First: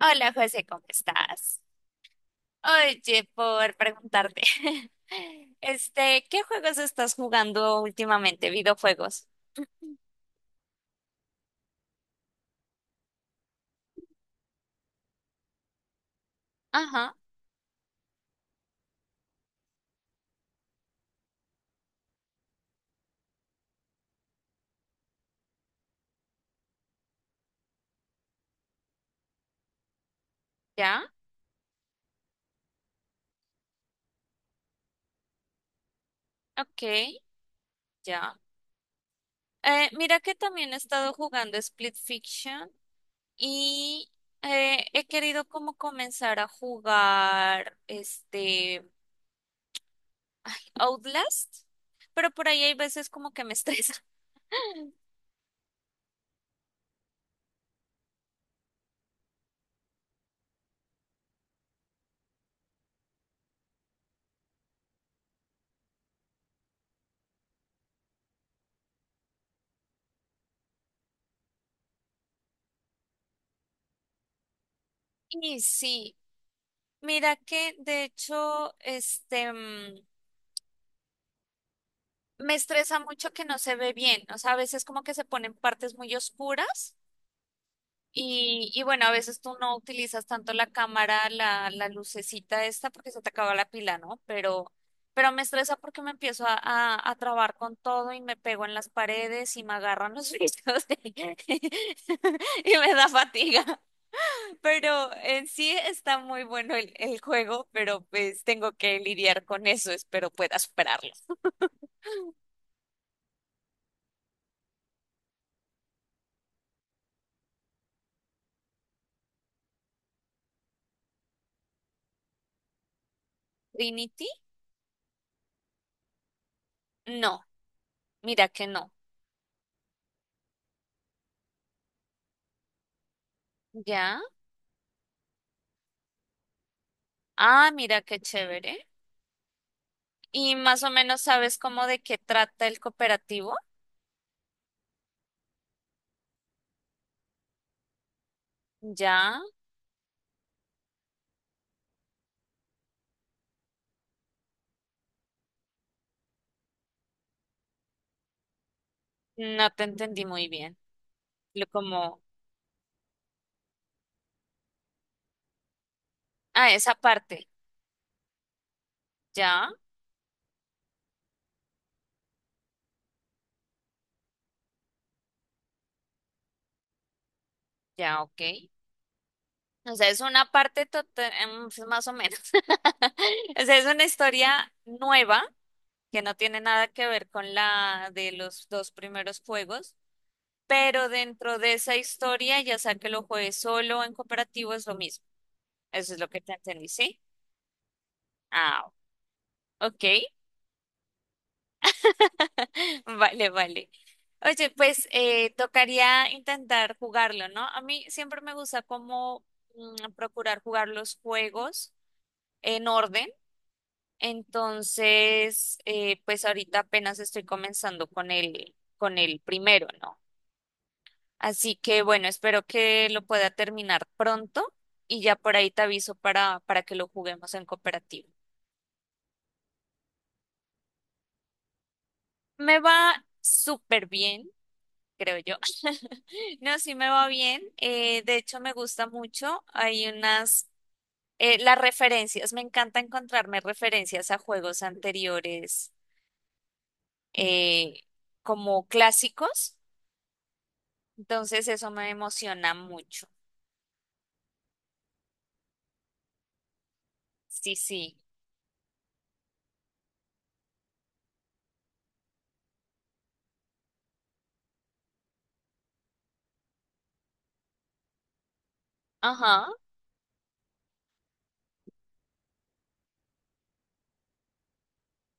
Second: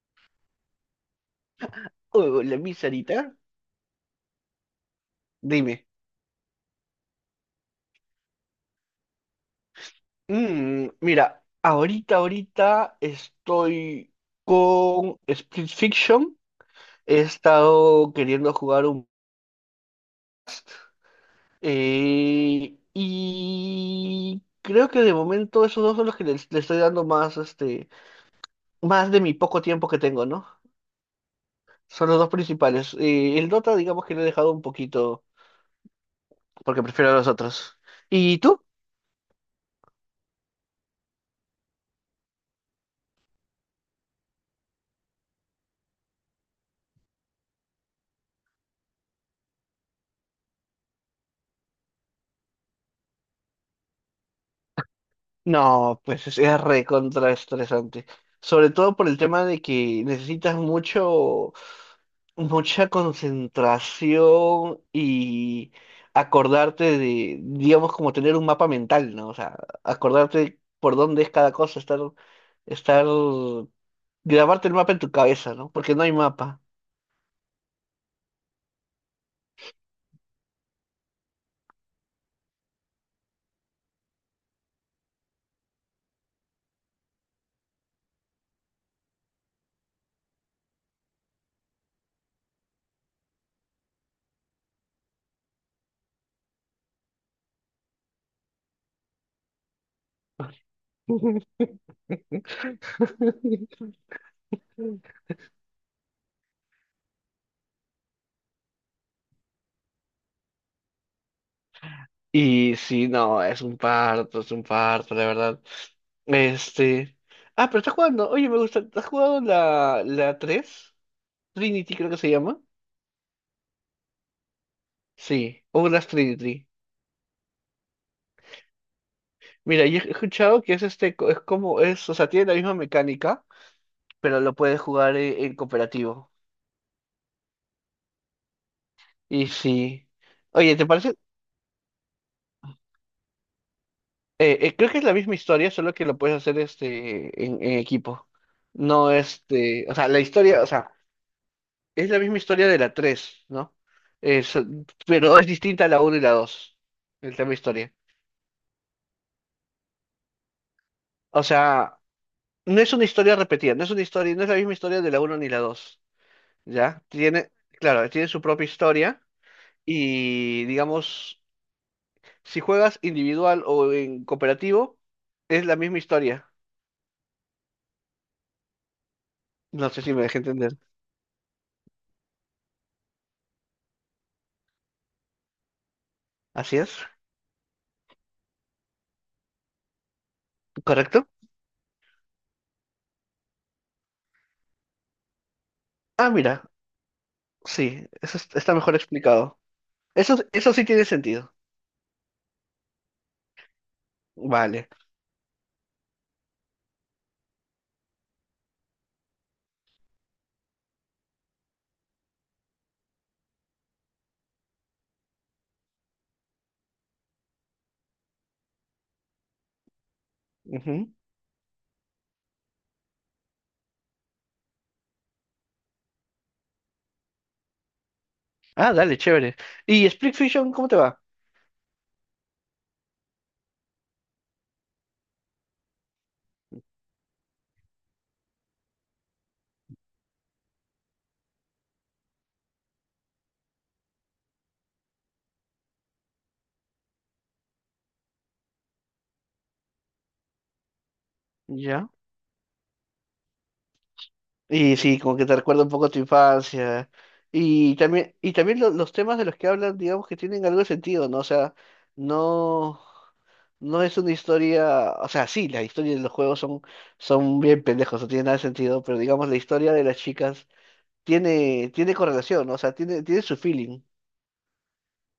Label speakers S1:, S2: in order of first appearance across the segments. S1: Hola José, ¿cómo estás?
S2: Hola, mi Sarita.
S1: Oye, por preguntarte,
S2: Dime.
S1: ¿qué juegos estás jugando últimamente? ¿Videojuegos?
S2: Mira, ahorita estoy con Split Fiction.
S1: Ajá,
S2: He estado queriendo jugar. Y creo que de momento esos dos son los que estoy dando más, más de mi poco tiempo que tengo, ¿no?
S1: ya,
S2: Son los dos principales. El Dota, digamos que lo he dejado un poquito
S1: ok,
S2: porque prefiero a los otros.
S1: ya.
S2: ¿Y tú?
S1: Mira que también he estado jugando Split Fiction y he querido como comenzar a jugar Outlast, pero por ahí hay veces como que me estresa.
S2: No, pues es recontra estresante. Sobre todo por el tema de que necesitas mucho, mucha concentración y acordarte de, digamos, como tener un mapa mental, ¿no? O sea, acordarte por dónde es cada cosa, estar, grabarte el mapa en tu cabeza,
S1: Y
S2: ¿no? Porque no hay
S1: sí,
S2: mapa.
S1: mira que de hecho, me estresa mucho que no se ve bien. O sea, a veces como que se ponen partes muy oscuras y bueno, a veces tú no utilizas tanto la cámara, la lucecita esta porque se te acaba la pila, ¿no? Pero me estresa porque me empiezo a trabar con todo y me pego en las paredes y me agarran los brillos y me da fatiga. Pero en sí está muy bueno el juego, pero pues tengo que lidiar con eso. Espero pueda superarlo.
S2: Y sí, no, es un parto, la verdad. Este. Ah, pero estás jugando. Oye, me gusta. ¿Has jugado la tres, Trinity creo que se llama?
S1: Trinity,
S2: Sí, o las Trinity.
S1: no, mira que no.
S2: Mira, yo he escuchado que es como es, o sea, tiene la misma mecánica,
S1: Ya.
S2: pero lo puedes jugar en, cooperativo.
S1: Ah, mira qué chévere.
S2: Y sí.
S1: ¿Y
S2: Oye,
S1: más
S2: ¿te
S1: o
S2: parece?
S1: menos sabes cómo de qué trata el cooperativo?
S2: Creo que es la misma historia, solo que lo puedes hacer en equipo. No
S1: Ya.
S2: este, o sea, la historia, o sea, es la misma historia de la 3, ¿no? Es, pero es distinta a la uno y la 2, el tema historia.
S1: No te entendí muy bien.
S2: O
S1: Lo
S2: sea,
S1: como,
S2: no es una historia repetida, no es una historia, no es la misma historia de la uno ni la 2.
S1: ah, esa
S2: ¿Ya?
S1: parte.
S2: Tiene, claro, tiene su propia historia
S1: Ya,
S2: y, digamos, si juegas individual o en cooperativo, es la misma historia.
S1: ya, ok.
S2: No
S1: O
S2: sé
S1: sea,
S2: si
S1: es
S2: me dejé
S1: una
S2: entender.
S1: parte pues, más o menos. O sea, es una historia nueva que no tiene
S2: Así
S1: nada
S2: es,
S1: que ver con la de los dos primeros juegos, pero
S2: ¿correcto?
S1: dentro de esa historia, ya sea que lo juegues solo o en cooperativo, es lo mismo. Eso es lo
S2: Ah,
S1: que te
S2: mira,
S1: entendí, ¿sí?
S2: sí, está
S1: Ah,
S2: mejor explicado.
S1: ok.
S2: Eso sí tiene sentido.
S1: Vale, vale. Oye,
S2: Vale.
S1: pues tocaría intentar jugarlo, ¿no? A mí siempre me gusta como procurar jugar los juegos en orden. Entonces, pues ahorita apenas estoy comenzando con con el primero, ¿no?
S2: Ujú.
S1: Así que bueno, espero que lo pueda terminar pronto y ya por ahí te aviso para que lo juguemos en cooperativo.
S2: Ah, dale, chévere. ¿Y Split Fiction, cómo te va?
S1: Me va súper bien. Creo yo. No, sí me va bien. De hecho, me gusta mucho. Las referencias, me encanta encontrarme referencias a juegos anteriores eh, como clásicos. Entonces, eso me
S2: Ya.
S1: emociona mucho.
S2: Y sí, como que te recuerda un poco a tu infancia.
S1: Sí,
S2: Y
S1: sí.
S2: también, y también los temas de los que hablan, digamos que tienen algo de sentido, ¿no? O sea, no, no es una historia, o sea, sí, las historias de los juegos son bien pendejos, no tiene nada de sentido, pero digamos la
S1: Ajá.
S2: historia de las chicas tiene correlación, ¿no? O sea, tiene su feeling,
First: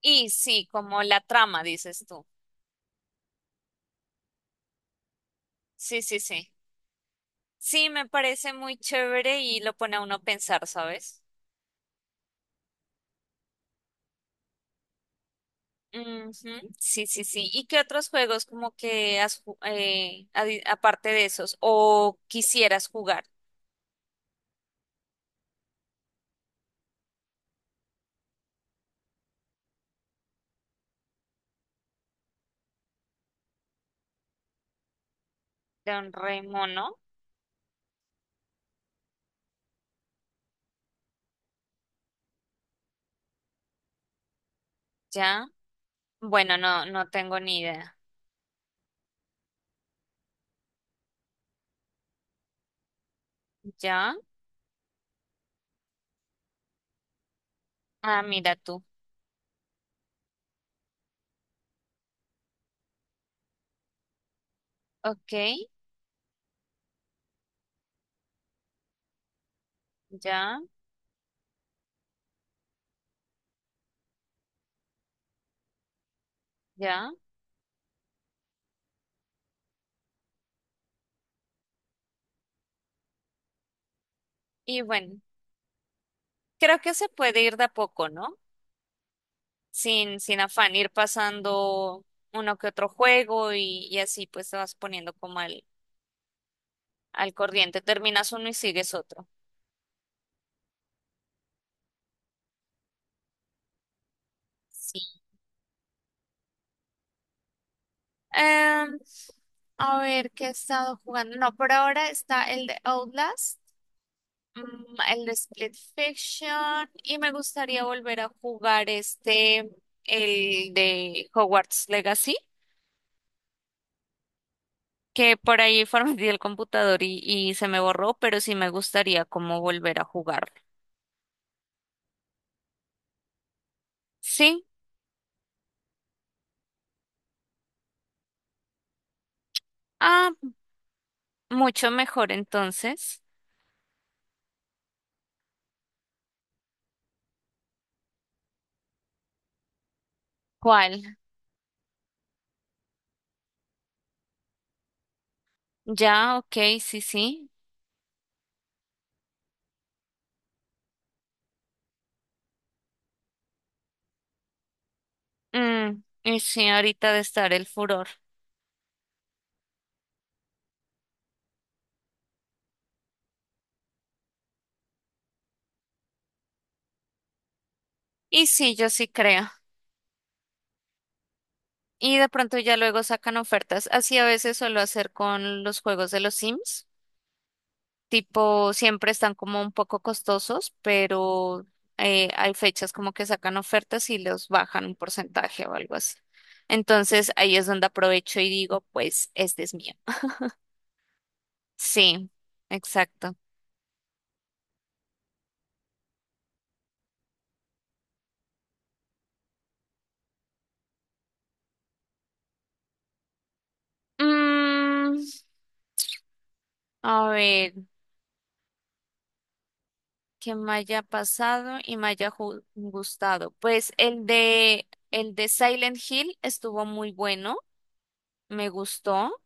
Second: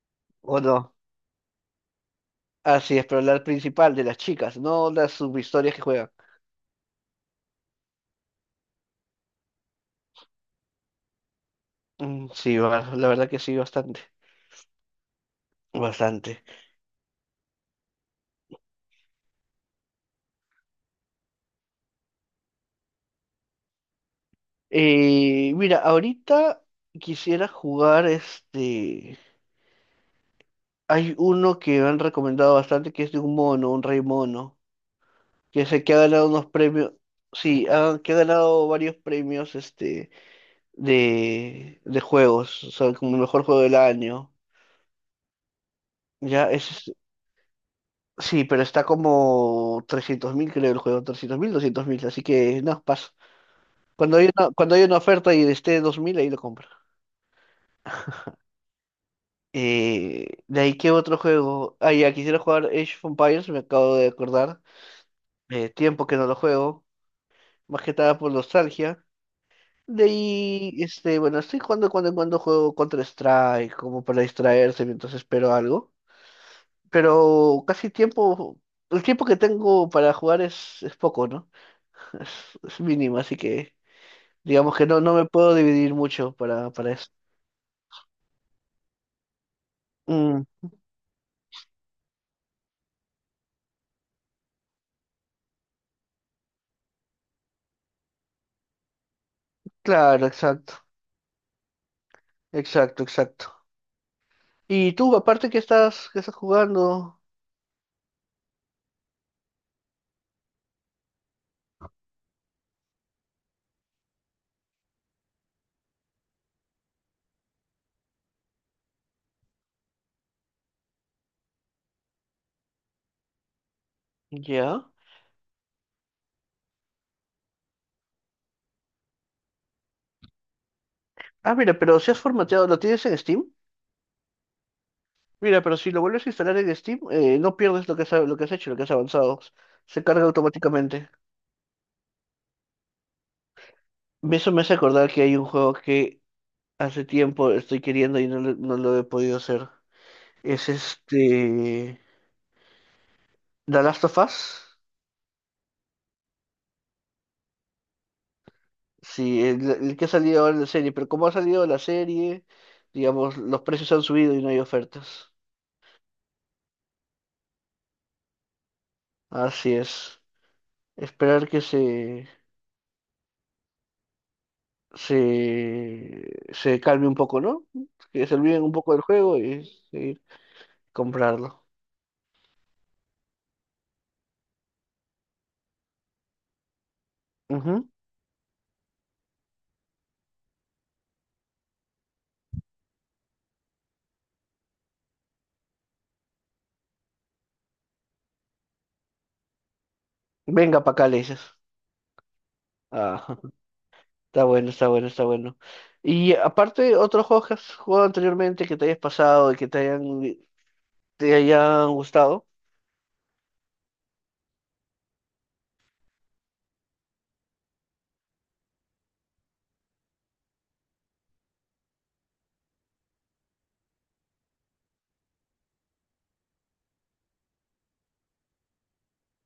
S1: Y
S2: ¿o
S1: sí,
S2: no?
S1: como la trama, dices tú.
S2: Así es, pero la principal de las chicas, no las subhistorias que
S1: Sí,
S2: juegan.
S1: sí, sí. Sí, me parece muy chévere y lo pone a uno a pensar, ¿sabes?
S2: Mm, sí, va, la verdad que sí, bastante.
S1: Ujú,
S2: Bastante.
S1: sí, sí, sí. ¿Y qué otros juegos como que aparte de esos o quisieras jugar?
S2: Mira, ahorita quisiera jugar. Hay uno que me han recomendado bastante que es de un mono, un rey mono, que es el que ha
S1: Don
S2: ganado unos
S1: Remo,
S2: premios.
S1: ¿no?
S2: Sí, que ha ganado varios premios de juegos, o sea, como mejor juego del año.
S1: Ya.
S2: Ya,
S1: Bueno, no, no tengo ni idea.
S2: sí, pero está como 300.000, creo, el juego, 300.000, 200.000, así que no, paso.
S1: Ya.
S2: Cuando hay una oferta y esté 2.000, ahí lo compro.
S1: Ah, mira tú.
S2: De ahí, ¿qué otro juego? Ah, ya, quisiera jugar Age of Empires, me acabo de acordar.
S1: Ok,
S2: Tiempo que no lo juego, más que nada por nostalgia. De
S1: ya,
S2: ahí, bueno, estoy jugando cuando en cuando juego Counter-Strike, como para distraerse mientras espero algo.
S1: ya.
S2: Pero casi tiempo, el tiempo que tengo para jugar es poco, ¿no? Es, es mínimo, así que digamos
S1: Y
S2: que no, no
S1: bueno,
S2: me puedo dividir mucho
S1: creo
S2: para
S1: que
S2: eso.
S1: se puede ir de a poco, ¿no? Sin, sin
S2: Mm,
S1: afán, ir pasando uno que otro juego y así pues te vas poniendo como al corriente. Terminas uno y sigues otro.
S2: claro, exacto, exacto, exacto. Y tú,
S1: Sí.
S2: aparte que estás jugando,
S1: Eh, a ver, ¿qué he estado jugando? No, por ahora está el de Outlast, mm, el de Split Fiction, y me gustaría volver a jugar el de Hogwarts Legacy,
S2: ya.
S1: que por ahí formateé el computador y se me borró, pero sí me gustaría como volver a jugar.
S2: Ah, mira, pero si has formateado, ¿lo tienes en Steam?
S1: Sí,
S2: Mira, pero si lo vuelves a instalar en Steam, no pierdes lo que has hecho, lo que has avanzado. Se carga
S1: ah,
S2: automáticamente.
S1: mucho mejor entonces.
S2: Eso me hace acordar que hay un juego que hace tiempo estoy queriendo y no, no lo he podido hacer. Es
S1: ¿Cuál?
S2: The Last of Us.
S1: Ya, ok, sí, sí.
S2: Sí, el que ha salido ahora en la serie. Pero como ha salido la serie, digamos, los precios han subido y no hay ofertas.
S1: Mm, y sí, ahorita de estar el furor.
S2: Así es. Esperar que se calme un poco, ¿no? Que se
S1: Y
S2: olviden un
S1: sí, yo
S2: poco del
S1: sí
S2: juego
S1: creo.
S2: y seguir comprarlo.
S1: Y de pronto ya luego sacan ofertas. Así a veces suelo hacer con los juegos de los Sims.
S2: Ujú.
S1: Tipo, siempre están como un poco costosos, pero hay fechas como que sacan ofertas y los bajan un porcentaje o algo así. Entonces ahí es donde aprovecho y digo, pues este es mío.
S2: Venga para acá, le dices.
S1: Sí, exacto.
S2: Ah, está bueno, está bueno, está bueno. Y aparte, otros juegos que has jugado anteriormente que te hayas pasado y que te hayan gustado.
S1: Mm, a ver, ¿qué me haya pasado y me gustado? Pues el de Silent Hill estuvo muy bueno, me gustó.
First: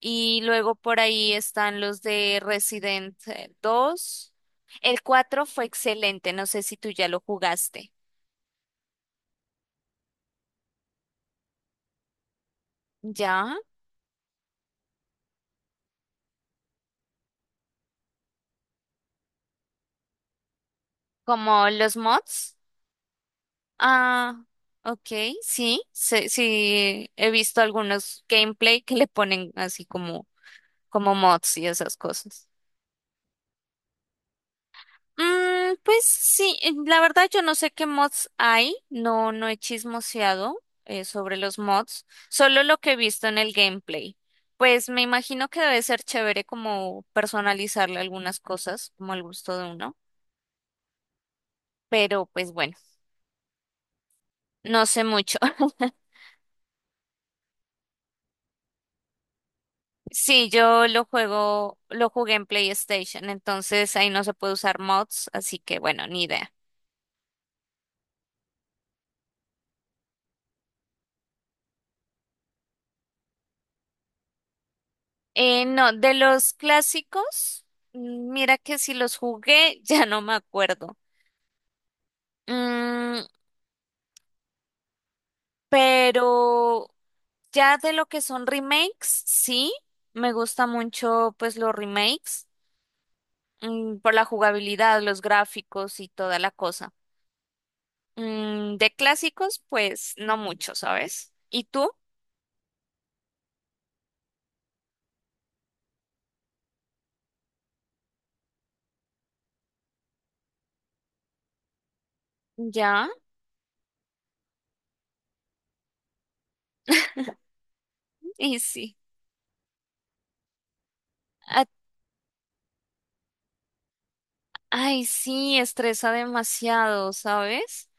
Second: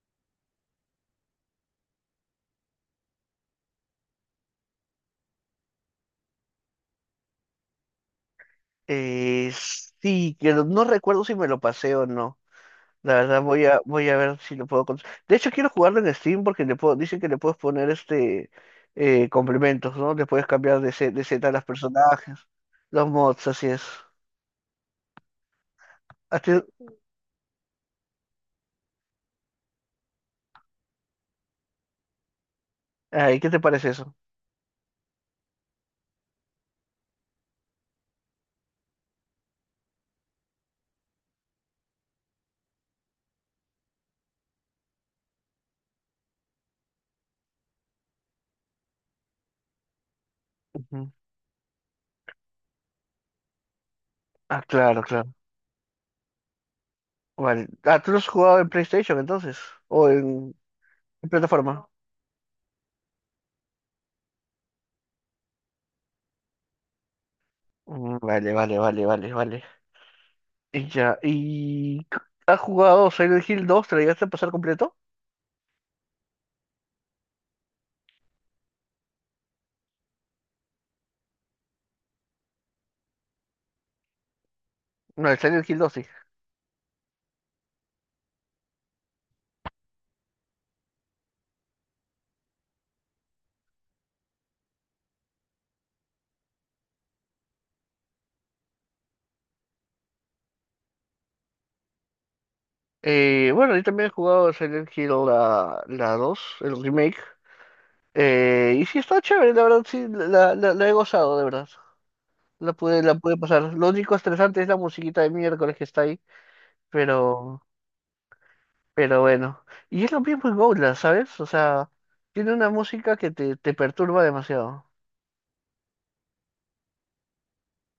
S1: Y luego por ahí están los de Resident dos. El 4 fue excelente, no sé si tú ya lo jugaste.
S2: Eh, sí, que no no recuerdo si me lo pasé o no. La verdad
S1: ¿Ya?
S2: voy a ver si lo puedo. De hecho quiero jugarlo en Steam porque dicen que le puedes poner complementos, ¿no? Le puedes cambiar de seta a los
S1: ¿Como los
S2: personajes,
S1: mods?
S2: los mods, así es.
S1: Ah, ok, sí, sí,
S2: ¿A ti-
S1: sí, he visto algunos gameplay que le ponen así como, como mods y esas cosas.
S2: ay, ¿qué te parece eso?
S1: Mm, pues sí, la verdad yo no sé qué mods hay, no, no he chismoseado sobre los mods, solo lo que he visto en el gameplay. Pues me imagino que debe ser chévere como personalizarle algunas cosas, como al gusto de uno,
S2: Ujú.
S1: pero pues bueno,
S2: Ah,
S1: no
S2: claro,
S1: sé
S2: claro.
S1: mucho.
S2: Vale. Ah, ¿tú lo has jugado en PlayStation entonces? ¿O
S1: Sí, yo lo
S2: en
S1: juego,
S2: plataforma?
S1: lo jugué en PlayStation, entonces ahí no se puede usar mods, así que bueno, ni idea.
S2: Mm, vale, vale, vale, vale, vale. Y ya, ¿y has jugado Silent Hill dos? ¿Te lo llegaste a pasar completo?
S1: No, de los clásicos, mira que si los jugué, ya no me acuerdo. Mm,
S2: No, el Silent Hill 2.
S1: pero ya de lo que son remakes, sí, me gusta mucho pues los remakes, por la jugabilidad, los gráficos y toda la cosa. Mm, de clásicos, pues no mucho, ¿sabes? ¿Y tú?
S2: Bueno, yo también he jugado Silent Hill la 2, el remake. Y sí, está chévere, la verdad, sí, la he gozado, de verdad. La pude,
S1: Ya,
S2: la pude pasar. Lo único estresante es la musiquita de miércoles que está ahí, pero,
S1: y sí.
S2: pero bueno. Y es lo mismo en Outlast, ¿sabes? O
S1: A-
S2: sea, tiene una música que te perturba demasiado.
S1: ay, sí, estresa demasiado, ¿sabes?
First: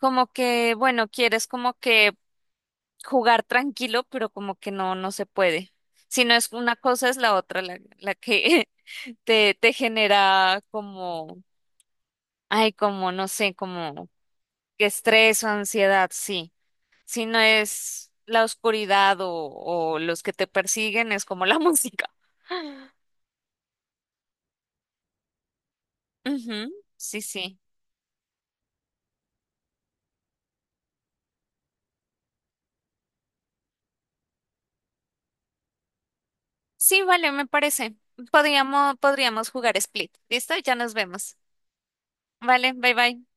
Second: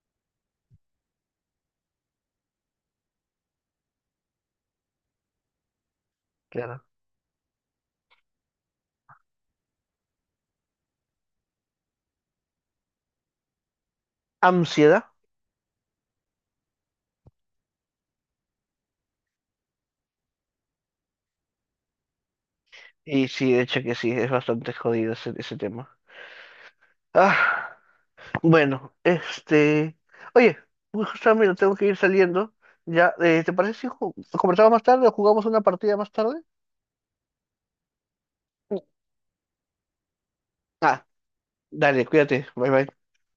S1: Como que, bueno, quieres como que jugar tranquilo, pero como que no, no se puede. Si no es una
S2: Claro.
S1: cosa, es la otra, la que te genera como, ay, como, no sé, como
S2: Ansiedad.
S1: estrés o ansiedad, sí. Si no es la oscuridad o los que te persiguen, es como la música.
S2: Y sí, de hecho que sí, es bastante jodido ese tema.
S1: Ujú, sí, sí.
S2: Ah. Bueno. Oye, justamente tengo que ir saliendo. Ya, ¿te parece si conversamos más tarde o jugamos una partida más tarde?
S1: Sí, vale, me parece. Podríamos, podríamos jugar Split. ¿Listo? Ya nos
S2: Ah,
S1: vemos.
S2: dale, cuídate. Bye
S1: Vale,
S2: bye.
S1: bye bye.